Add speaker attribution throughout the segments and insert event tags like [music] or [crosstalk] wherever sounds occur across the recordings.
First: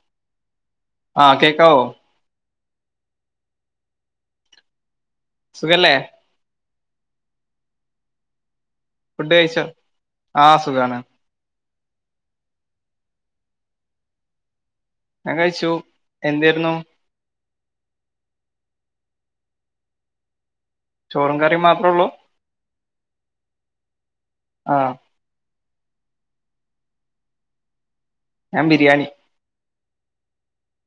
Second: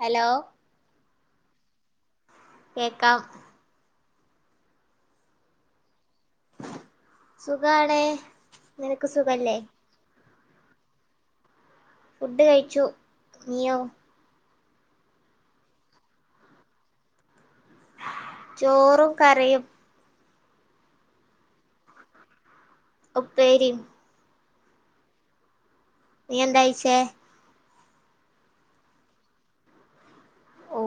Speaker 1: Hello
Speaker 2: ആഹ് കേക്കാവോ
Speaker 1: കേക്കാം
Speaker 2: സുഖല്ലേ
Speaker 1: സുഖാണെ നിനക്ക്
Speaker 2: ഫുഡ്
Speaker 1: സുഖല്ലേ
Speaker 2: കഴിച്ചോ ആഹ് സുഖാണ്
Speaker 1: ഫുഡ് കഴിച്ചു നീയോ
Speaker 2: ഞാൻ കഴിച്ചു എന്തേരുന്നു
Speaker 1: ചോറും കറിയും
Speaker 2: ചോറും കറിയും മാത്രേ ഉള്ളൂ
Speaker 1: ഒപ്പേരിം
Speaker 2: ആഹ്
Speaker 1: നീ എന്താ കഴിച്ചേ
Speaker 2: ഞാൻ ബിരിയാണി
Speaker 1: ഓ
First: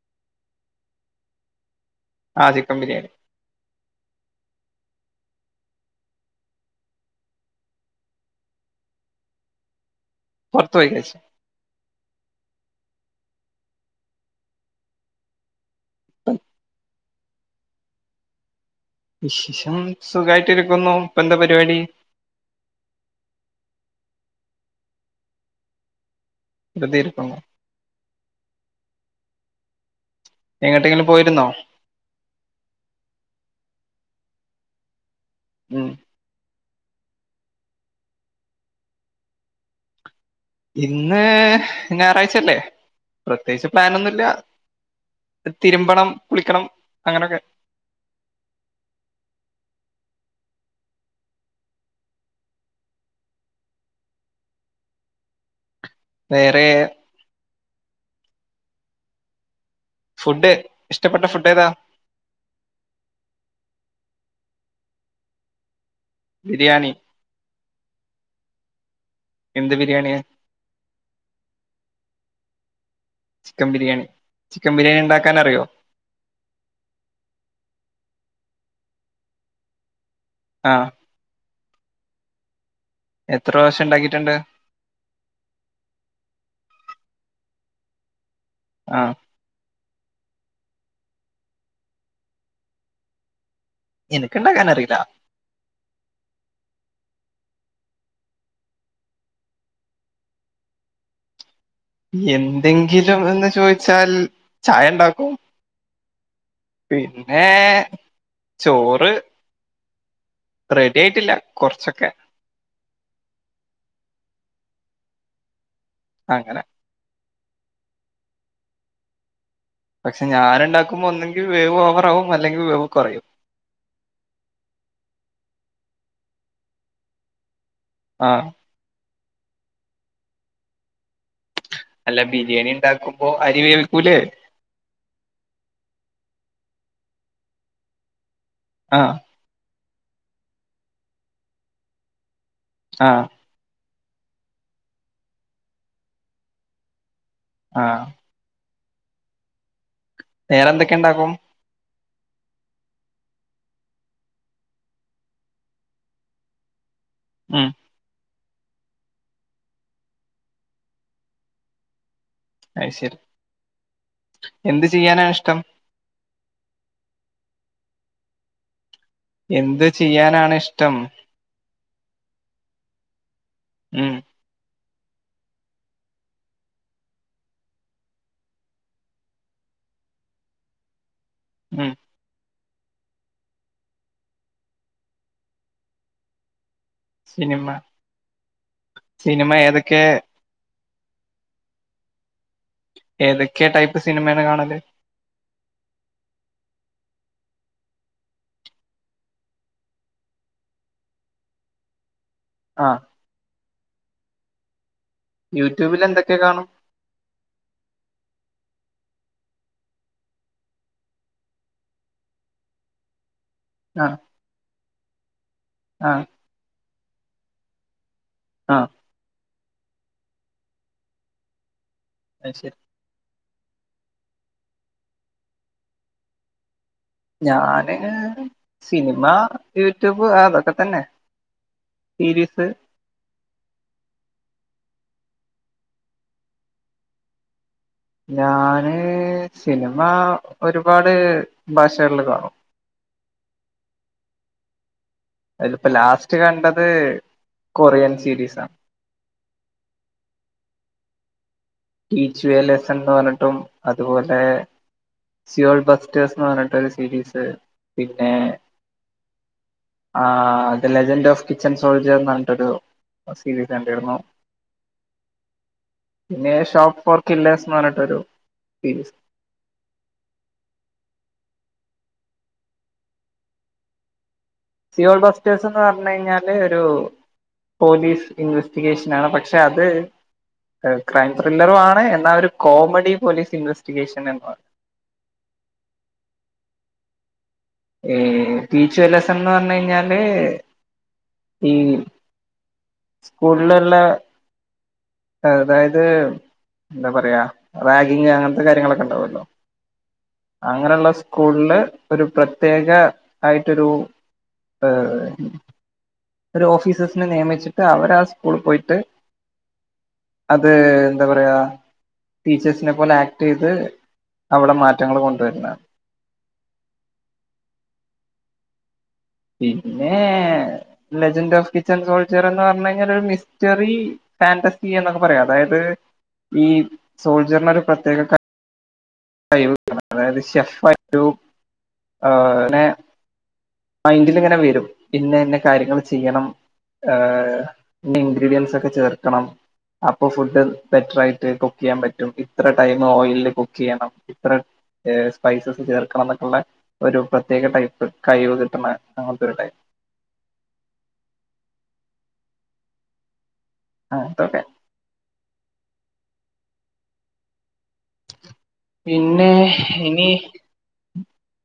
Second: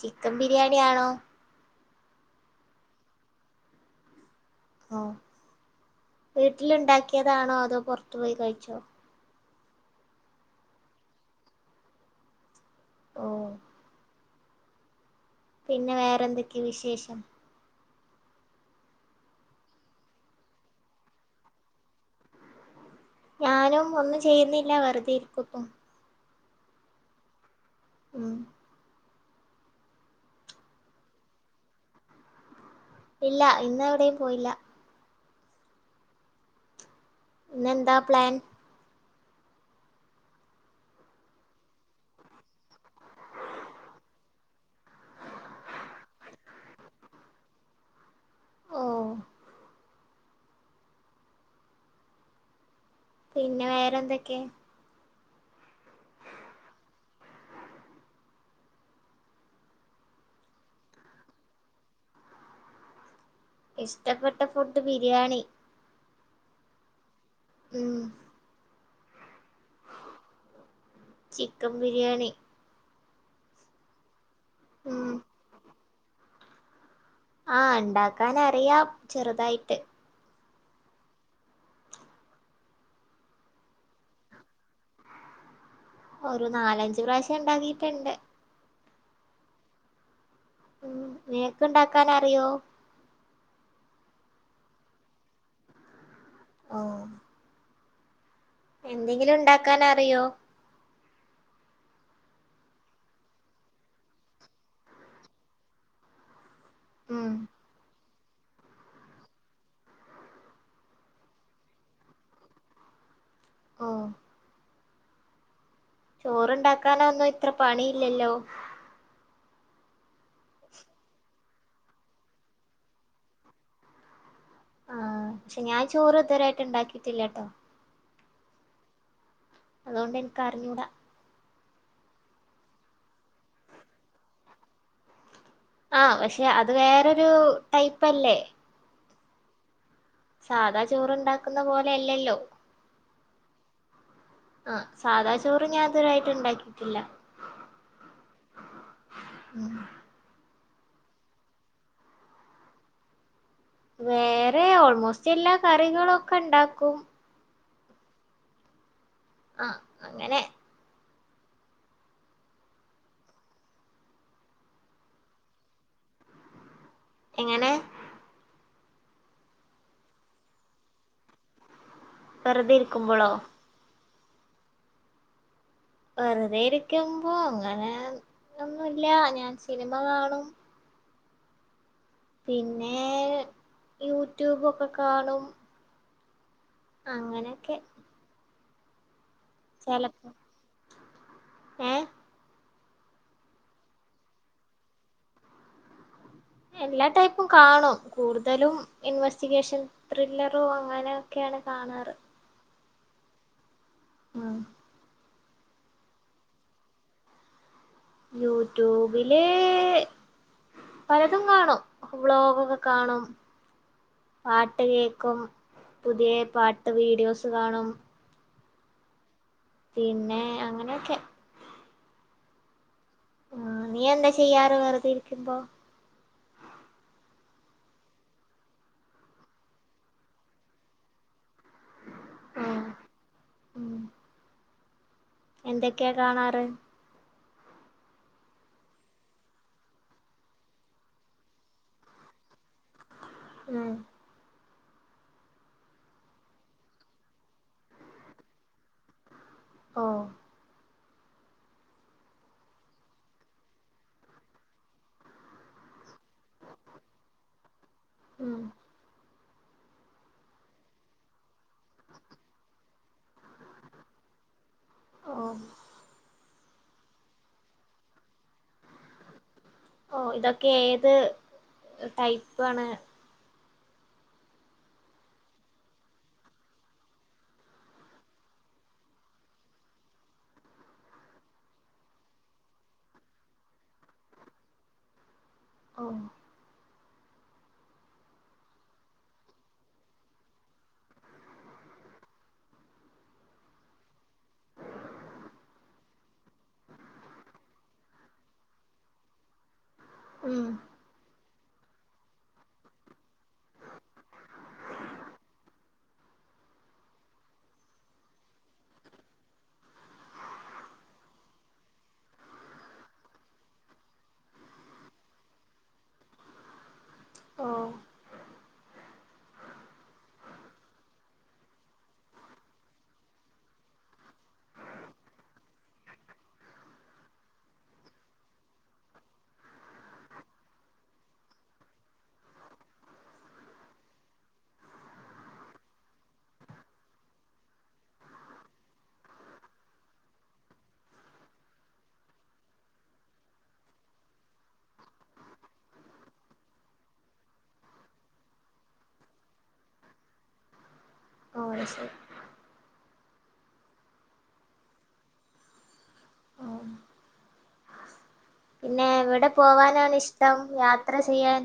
Speaker 1: ചിക്കൻ ബിരിയാണി ആണോ
Speaker 2: ആ ചിക്കൻ ബിരിയാണി
Speaker 1: ആ വീട്ടിലിണ്ടാക്കിയതാണോ അതോ പൊറത്തു പോയി കഴിച്ചോ
Speaker 2: പൊറത്ത് പോയി കഴിച്ച്
Speaker 1: ഓ പിന്നെ വേറെന്തൊക്കെയ വിശേഷം
Speaker 2: വിശേഷം സുഖായിട്ട് ഇരിക്കുന്നു ഇപ്പ എന്താ പരിപാടി
Speaker 1: ഞാനും ഒന്നും ചെയ്യുന്നില്ല വെറുതെ ഇരിക്കുന്നു
Speaker 2: വെറുതെ ഇരിക്കുന്നു
Speaker 1: ഉം
Speaker 2: എങ്ങേട്ടെങ്ങിലും പോയിരുന്നോ
Speaker 1: ഇല്ല ഇന്ന് എവിടെയും പോയില്ല
Speaker 2: ഉം
Speaker 1: ഇന്നെന്താ പ്ലാൻ
Speaker 2: ഇന്ന് ഞായറാഴ്ചയല്ലേ പ്രത്യേകിച്ച് പ്ലാനൊന്നില്ല തിരുമ്പണം കുളിക്കണം അങ്ങനൊക്കെ
Speaker 1: ഓ പിന്നെ വേറെ എന്തൊക്കെ
Speaker 2: വേറെ ഫുഡ്ഡ് ഇഷ്ടപ്പെട്ട ഫുഡ് ഏതാ
Speaker 1: ഇഷ്ടപ്പെട്ട ഫുഡ് ബിരിയാണി
Speaker 2: ബിരിയാണി
Speaker 1: ഉം
Speaker 2: എന്ത് ബിരിയാണിയ
Speaker 1: chicken biryani
Speaker 2: chicken biryani chicken biryani
Speaker 1: ഉം
Speaker 2: ഉണ്ടാക്കാന റിയോ
Speaker 1: ആ ഉണ്ടാക്കാനറിയാം ചെറുതായിട്ട്
Speaker 2: ആ എത്ര പ്രാവശ്യം ഇണ്ടാക്കീട്ടുണ്ട്
Speaker 1: ഒരു നാലഞ്ച് പ്രാവശ്യം ഉണ്ടാക്കിട്ടുണ്ട്
Speaker 2: ആ
Speaker 1: ഉ നിനക്കുണ്ടാക്കാൻ അറിയോ
Speaker 2: എനക്കുണ്ടാക്കാൻ അറിയില്ല
Speaker 1: ഓ എന്തെങ്കിലും ഉണ്ടാക്കാൻ അറിയോ
Speaker 2: എന്തെങ്കിലും എന്ന് ചോദിച്ചാൽ ചായ ഉണ്ടാക്കും
Speaker 1: ഉം
Speaker 2: പിന്നെ ചോറ് റെഡി ആയിട്ടില്ല കുറച്ചൊക്കെ
Speaker 1: ഓ
Speaker 2: അങ്ങനെ
Speaker 1: ചോറണ്ടാക്കാനൊ ഒന്നും അത്ര പണി ഇല്ലല്ലോ
Speaker 2: പക്ഷെ ഞാനുണ്ടാക്കുമ്പോ ഒന്നെങ്കിൽ വേവ് ഓവർ ആവും അല്ലെങ്കിൽ വേവ് കുറയും
Speaker 1: ആ ശനിയാഴ്തോറും ഇതുവരായിട്ട് ഉണ്ടാക്കിട്ടില്ലട്ടോ
Speaker 2: ആഹ
Speaker 1: അതുകൊണ്ടെനിക്കറിഞ്ഞൂടാ
Speaker 2: അല്ല ബിരിയാണി ഉണ്ടാക്കുമ്പോ അരി വേൽിക്കൂലേ
Speaker 1: ആ പക്ഷെ അത് വേറൊരു ടൈപ്പല്ലേ
Speaker 2: ആഹ
Speaker 1: സാധാ ചോറ്ണ്ടാക്കുന്ന പോലെ അല്ലല്ലോ
Speaker 2: ആഹ
Speaker 1: ആഹ സാധാ ചോറ് ഞാൻ അതൊരുായിട്ട് ഉണ്ടാക്കിട്ടില്ല
Speaker 2: ആഹ
Speaker 1: ഉം
Speaker 2: വേറെ എന്തൊക്കെയ ഉണ്ടാക്കും
Speaker 1: വേറെ ഓൾമോസ്റ്റ് എല്ലാ കറികളൊക്കെ ഉണ്ടാക്കും
Speaker 2: ആ
Speaker 1: ആഹ അങ്ങനെ
Speaker 2: അഐശര് എന്ത് ചെയ്യാനാ ഇഷ്ടം
Speaker 1: എങ്ങനെ
Speaker 2: എന്ത് ചെയ്യാനാണ ഇഷ്ടം
Speaker 1: വെറുതെ ഇരിക്കുമ്പോളോ
Speaker 2: ഉം
Speaker 1: വെറുതെ ഇരിക്കുമ്പോ അങ്ങനെ ഒന്നുമല്ല ഞാൻ സിനിമ കാണും
Speaker 2: ഉം
Speaker 1: പിന്നെ യൂട്യൂബൊക്കെ കാണും അങ്ങനെയൊക്കെ
Speaker 2: സിനിമ സിനിമ ഏതൊക്കെ
Speaker 1: ഏഹ പ
Speaker 2: ഏതൊക്ക്യാ ടൈപ്പ് സിനിമേണ് കാണല്
Speaker 1: എല്ലാ ടൈപ്പും കാണും കൂടുതലും ഇൻവെസ്റ്റിഗേഷൻ ത്രില്ലറും അങ്ങനെയൊക്കെയാണ് കാണാറ്
Speaker 2: ആഹ പ
Speaker 1: ഉം
Speaker 2: യൂട്യൂബിൽ എന്തൊക്കെ കാണും
Speaker 1: യൂട്യൂബിലെ പലതും കാണും. വ്ലോഗൊക്കെ കാണും
Speaker 2: ആ
Speaker 1: ആഹ് ആട്ട് ട്ട് കേൾക്കും
Speaker 2: ആ
Speaker 1: പുതിയ പാട്ട് വീഡിയോസ് കാണും.
Speaker 2: ആഹ്
Speaker 1: പിന്നെ അങ്ങനെയൊക്കെ.
Speaker 2: അത് ശരി.
Speaker 1: ആഹ് നീ എന്താ ചെയ്യാറ് വെറുതെയിരിക്കുമ്പോ?
Speaker 2: ഞാന് സിനിമ, യൂട്യൂബ് അതൊക്കെ തന്നെ. സീരീസ്
Speaker 1: ഉം ഉം എന്തൊക്കെയാ കാണാറ്?
Speaker 2: ഞാന് സിനിമ ഒരുപാട് ഭാഷകളില് കാണും.
Speaker 1: ഉം
Speaker 2: അതിലിപ്പോ ലാസ്റ്റ് കണ്ടത് കൊറിയൻ സീരീസാ.
Speaker 1: ഓഹ്
Speaker 2: ടീച്ച് യൂ എ ലെസ്സൺ എന്ന് പറഞ്ഞിട്ടും അതുപോലെ സിയോൾ ബെസ്റ്റേഴ്സ് എന്ന് പറഞ്ഞിട്ട് ഒരു സീരീസ് പിന്നെ
Speaker 1: ഉം
Speaker 2: ആഹ് the legend of kitchen soldier എന്ന് പറഞ്ഞിട്ടൊരു സീരീസ് കണ്ടിരുന്നു.
Speaker 1: ഓഹ്
Speaker 2: നേഷ് ടോപ്പ് ഫോർ കില്ലേഴ്സ് എന്ന് പറഞ്ഞിട്ടൊരു സീരീസ്
Speaker 1: ഓഹ് ഇതൊക്കെ ഏത് ടൈപ്പ് ആണ്?
Speaker 2: സിയോൾ ബസ്റ്റേഴ്സ് എന്ന് പറഞ്ഞു കഴിഞ്ഞാല് ഒരു പോലീസ് ഇൻവെസ്റ്റിഗേഷൻ ആണ്. പക്ഷെ അത് ക്രൈം ത്രില്ലറും ആണ്. എന്നാൽ ഒരു കോമഡി പോലീസ് ഇൻവെസ്റ്റിഗേഷനും ആണ്.
Speaker 1: ഓഹ്
Speaker 2: ഏഹ് ടീച്ച് യു എ ലെസ്സൺന്ന് പറഞ്ഞാല് ഈ സ്കൂളിലുള്ള അതായത് എന്താ പറയാ റാഗിങ് അങ്ങനത്തെ കാര്യങ്ങളൊക്കെ ഉണ്ടാവുമല്ലോ?
Speaker 1: ഉം
Speaker 2: അങ്ങനെയുള്ള സ് സ്കൂളിൽ ഒരു പ്രത്യേക ആയിട്ടൊരു ആ ഒരു ഓഫീസേഴ്സിനെ നിയമിച്ചി ത് അവർ ആ സ്കൂള പോയിട്ട് അത് എന്താ പറയാ ടീച്ചേഴ്സിനെ പോലെ ആക്ട് ചെയ്ത് അവിടെ മാറ്റങ്ങൾ കൊണ്ടുവരുന്ന.
Speaker 1: ഓ
Speaker 2: പിന്നെ ലെജൻഡറ് ഓഫ് കിച്ചൺ സോൾജർ എന്ന് പറഞ്ഞു കഴിഞ്ഞാൽ ഒരു മിസ്റ്ററി ഫാൻറസി എന്നൊക്കെ പറയാം, അതായത് ഈ സോൾജറിനൊ ഒരു പ്രത്യേക ക അയ്യോ അതായത് ഷെഫാരു ആ ന്നെ മൈൻഡിൽ ഇങ്ങനെ വരും, പിന്നെ ഇന്നെ കാര്യങ്ങൾ ചെയ്യണം ആ ഇന്ന. ഇൻഗ്രീഡിയൻസ് ഒക്കെ ചേർക്കണം അപ്പൊ ഫുഡ് ബെറ്റർയിട്ട് കുക്ക് ചെയ്യാൻ പറ്റും, ഇത്ര ടൈം ഓയിലില് കുക്ക് ചെയ്യണം ഇത്ര സ്പൈസസ് ചേർക്കണം എന്നൊക്കെുള്ള ഒരു പ്രത്യേക ടൈപ്പ് കഴിവ് കി തന്നെ അആനത ത്തെ ഒരുടൈ
Speaker 1: ഓ ശരി.
Speaker 2: ആതൊട്ടേ?
Speaker 1: ഓ പിന്നെ ഇവിടെ പോവാനാണ്
Speaker 2: ഇനി
Speaker 1: ഇഷ്ടം യാത്ര ചെയ്യാൻ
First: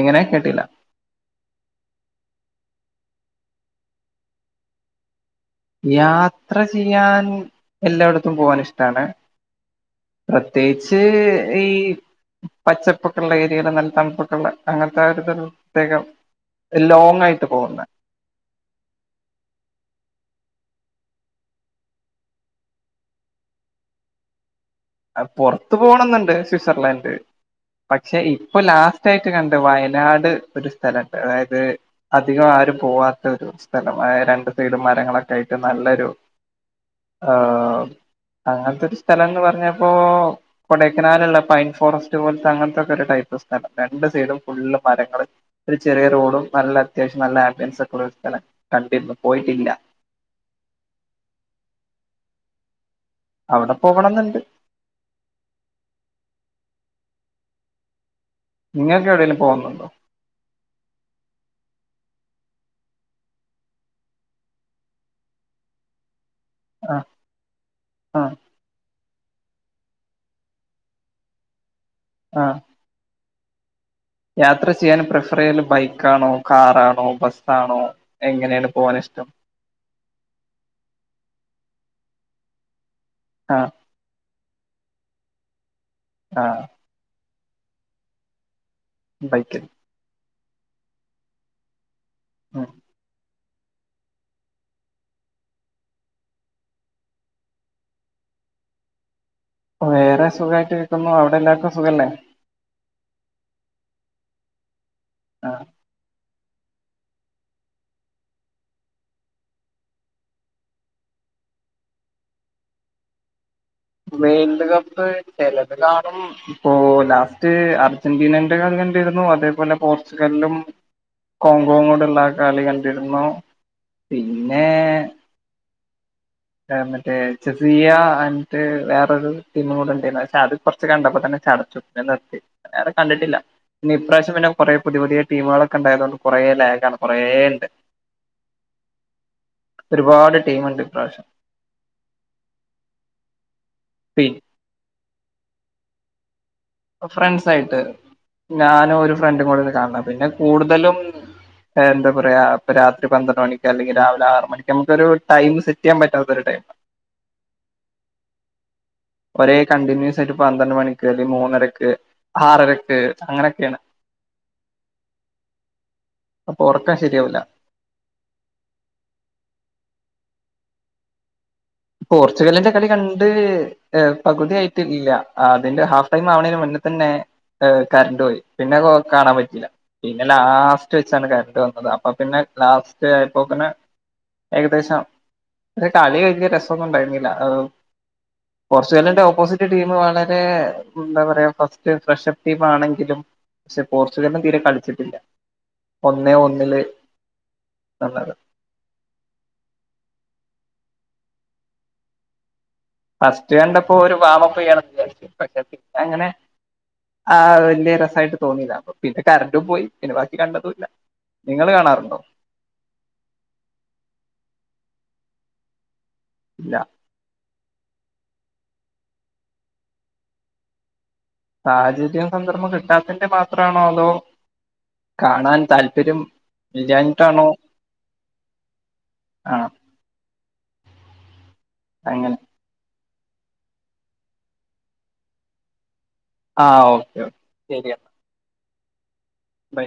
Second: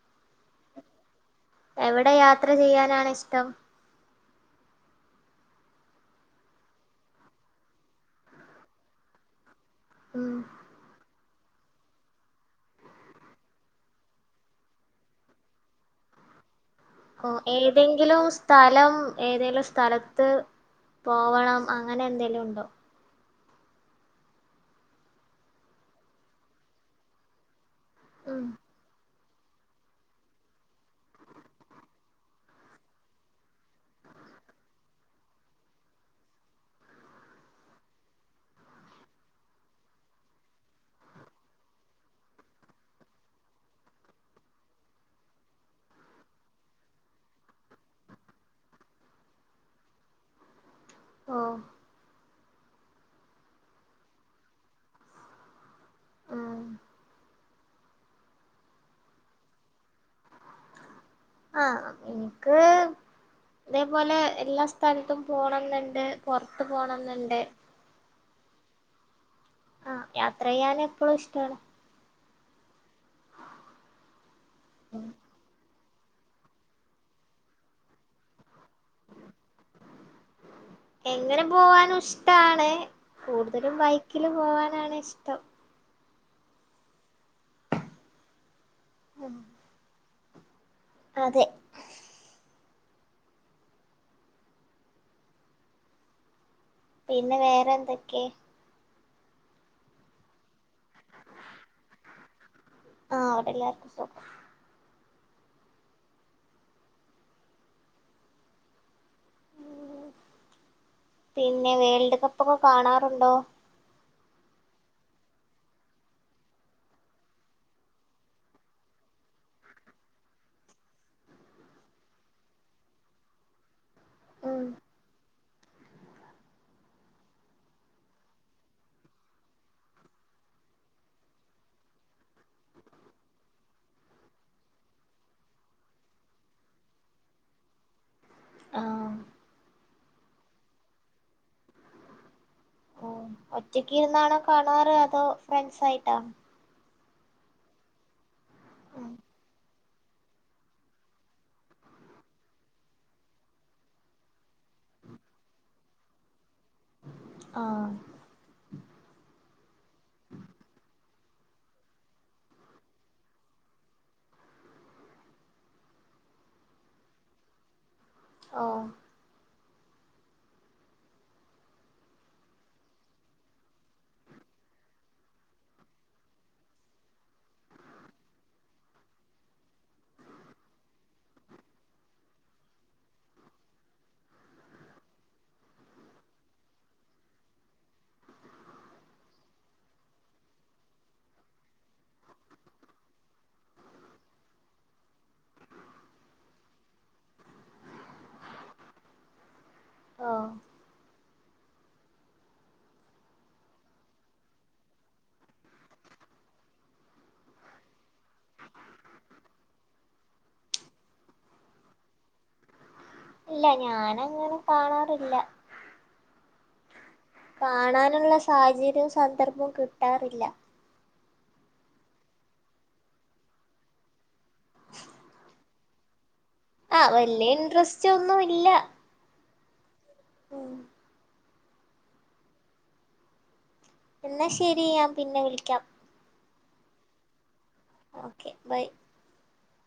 Speaker 2: എങ്ങനെ കേട്ടില്ല
Speaker 1: എവിടെ യാത്ര ചെയ്യാനാണ് ഇഷ്ടം
Speaker 2: യാത്ര ചെയ്യാൻ എല്ലായിടത്തും പോവാൻ ഇഷ്ടാണ്
Speaker 1: ഉം
Speaker 2: പ്രത്യേകിച്ച് ഈ പച്ചപ്പൊക്കുള്ള ഏരിയകയില നല്ല തണുപ്പൊക്കുള്ള അങ്ങനത്തെ ഒരു പ്രത്യേകം ലോങ്
Speaker 1: ഓ
Speaker 2: ആയിട്ട് പോകുന്ന
Speaker 1: ഏതെങ്കിലും സ്ഥലം ഏതെങ്കിലും സ്ഥലത്ത് പോവണം അങ്ങനെ എന്തെങ്കലും ഉണ്ടോ
Speaker 2: ആ പൊറത്തു പോണംന്നുണ്ട് സ്വിറ്റ്സർലാൻഡ് പക്ഷെ
Speaker 1: ഉം
Speaker 2: ഇപ്പൊ ലാസ്റ്റ് ട്ടായിട്ട് കണ്ട് വയനാട് ഒരു സ്ഥലുണ്ട് അതായത് അധികം ആരും പോവാത്ത ഒരു സ്ഥലം അ രണ്ട് സൈഡും മരങ്ങളൊക്കെ ആയിട്ട് നല്ലൊരു ഹ അങ്ങനത്തെ ഒരു സ്ഥലംന്ന് പറഞ്ഞ ഇപ്പോ കൊടക്കനാലുള്ള പൈൻ ഫോറസ്റ്റ് പോലത്തെ അങ്ങനത്തെക്കെ ഒരു ടൈപ്പ് ഓഫ് സ്ഥലം രണ്ട് സൈഡും ഫുള്ള് മരങ്ങള് ഒരു ചെറിയ റോഡും നല്ല അത്യാവശ്യം നല്ല ആംബിയൻസ് ഒക്കെ ഒരു സ്ഥലം കണ്ടിരുന്നു പോയിട്ടില്ല
Speaker 1: ഓ
Speaker 2: അവിടെ പോകണംന്നുണ്ട്
Speaker 1: ആഹ
Speaker 2: നിങ്ങൾക്ക് എവിടെേങ്കിലും പോകുന്നുണ്ടോ
Speaker 1: ആ എനിക്ക് അതേപോലെ എല്ലാ സ്ഥലത്തും പോണം എന്നുണ്ട് പൊറത്തു
Speaker 2: ആ
Speaker 1: പോണന്നൊണ്ടേ
Speaker 2: ആ
Speaker 1: ആഹ യാത്ര ചെയ്യാൻ എപ്പോഴും ഇഷ്ടമാണ്
Speaker 2: ആഹ യാത്ര ചെയ്യാൻ പ്രിഫർ ചെയ്യല് ബൈക്ക് ആണോ കാറാണോ ബസ്സാണോ എങ്ങനെയാണ് പോവാൻ ഇഷ്ടം
Speaker 1: എങ്ങനെ പോവാന ഇഷ്ടാണ്
Speaker 2: ആ
Speaker 1: കൂടുതലും ബൈക്കില് പോവാൻ ആണ് ഇഷ്ടം
Speaker 2: ആഹ്
Speaker 1: ഉം
Speaker 2: ബൈക്കിൽ
Speaker 1: അതെ
Speaker 2: ആ
Speaker 1: പിന്നെ വേറെ എന്തൊക്കെ
Speaker 2: വേറെ സുഖായിട്ട് വക്കുന്നു അവിടെ എല്ലാർക്കും സുഖല്ലേ
Speaker 1: ആഹ അവിടെല്ലാർക്കും സുഖം
Speaker 2: ആഹ
Speaker 1: പിന്നെ വേൾഡ് കപ്പൊക്കെ കാണാറുണ്ടോ
Speaker 2: വേൾഡ് കപ്പ് ചിലത് കാണും ഇപ്പോ ലാസ്റ്റ് അർജന്റീനന്റെ കളി കണ്ടിരുന്നു അതേപോലെ പോർച്ചുഗലിലും കോങ്കോങ്ങ കൂടെള്ള കളി കണ്ടിരുന്നു പിന്നെ
Speaker 1: ഉം
Speaker 2: മറ്റേ ചെസിയ എന്നട്ട് വേറൊരു ടീമും കൂടെ ഉണ്ടായിരുന്നു പക്ഷെ അത് കുറച്ച് കണ്ടപ്പോ തന്നെ ചടച്ചു പിന്നെ നിർത്തി നേരെ കണ്ടിട്ടില്ല പിന്നെ ഇപ്രാവശ്യം പിന്നെ കുറ പുതിയ പുതിയ ടീമുകളൊക്കെ ഉണ്ടായത കൊണ്ട് കുറേ ലാഗണ് കുറെേ ഉണ്ട്
Speaker 1: ആഹ
Speaker 2: ഒരുപാട് ടീം ഉണ്ട് ഇപ്രാവിഷം
Speaker 1: ആഹ ഒറ്റക്ക് ഇരുന്നാണ്
Speaker 2: പിന്നെ
Speaker 1: കാണാറ് തോ ഫ്രണ്ട്സ് ആയിട്ടാ
Speaker 2: ഫ്രണ്ട്സ ആയിട്ട് ഞാനും ഒരു ഫ്രണ്ടും കൂടെ കാണ പിന്നെ കൂടുതലും എന്താ പറയാ ഇ രാത്രി പന്ത്ര മണിക്ക് അല്ലെങ്കിൽ രാവിലെ ആറ മണിക്ക് നമുക്കൊരു ടൈം സെറ്റ് ചെയ്യാൻ പറ്റാത്തരു ടൈ
Speaker 1: ആ
Speaker 2: അല്ലെ മൂന്നരക്ക് ആറരക്ക് അങ്ങനെയൊക്കെയാണ് അപ്പൊ ഉറക്കം ശരിയാവില്ല
Speaker 1: ഓ
Speaker 2: പോർച്ചുഗലിന്റെ കളി കണ്ട് പകുതിയായിട്ടില്ല അതിന്റെ ഹാഫ് ടൈം ആവണന് മുന്നേ തന്നെ കറണ്ട് പോയി പിന്നെ കാണാൻ പറ്റിയില്ല പിന്നെ ലാസ്റ്റ് വെച്ചാണ് കറണ്ട് വന്നത് അപ്പൊ പിന്നെ ലാസ്റ്റ് ആയപ്പോ പിന്നെ ഏകദേശം കളി കഴിഞ്ഞ് ടെ ഒന്നുംണ്ടായിരുന്നില്ല ആ പോർച്ചുഗലിന്റെ ഓപ്പോസിറ്റ് ടീം വളരെ എന്താ പറയാ ഫസ്റ്റ് ഫ്രഷപ്പ് ടീം ആണെങ്കിലും പക്ഷെ പോർച്ചുഗലിനും തീരെ കളിച്ചിട്ടില്ല ഒന്നേ ഒന്നില് [inaudible]
Speaker 1: ആ
Speaker 2: ഫസ്റ്റ് കണ്ടപ്പോ ഒരു വാമപ്പ് ചെയ്യാണ്ച പക്ഷെ പിന്നെ അങ്ങനെ ആ വലിയ രസായിട്ട് തോന്നിത പിന്നെ കറൻ്റും പോയി പിന്നെ ബാക്കി കണ്ടതുംല്ല നിങ്ങള് കാണാറുണ്ടോ
Speaker 1: ഇല്ല ഞാന അങ്ങനെ കാണാറില്ല
Speaker 2: ഇല്ല
Speaker 1: കാണാനുള്ള സാഹചര്യവും സന്ദർഭവും കിട്ടാറില്ല
Speaker 2: സാഹചര്യം സന്ദർഭം കിട്ടാത്തിന്റെ മാത്രമാണോ അതോ കാണാൻ താല്പ തരും
Speaker 1: ആഹ് വല്യ ഇൻട്രസ്റ്റ് ഒന്നും ഇല്ല
Speaker 2: ആ
Speaker 1: ഉം
Speaker 2: അങ്ങനെ
Speaker 1: എന്നാ ശെരി ഞാൻ പിന്നെ വിളിക്കാം
Speaker 2: ആ ഓക്കെ ശരിയ
Speaker 1: വൈ
Speaker 2: ബൈ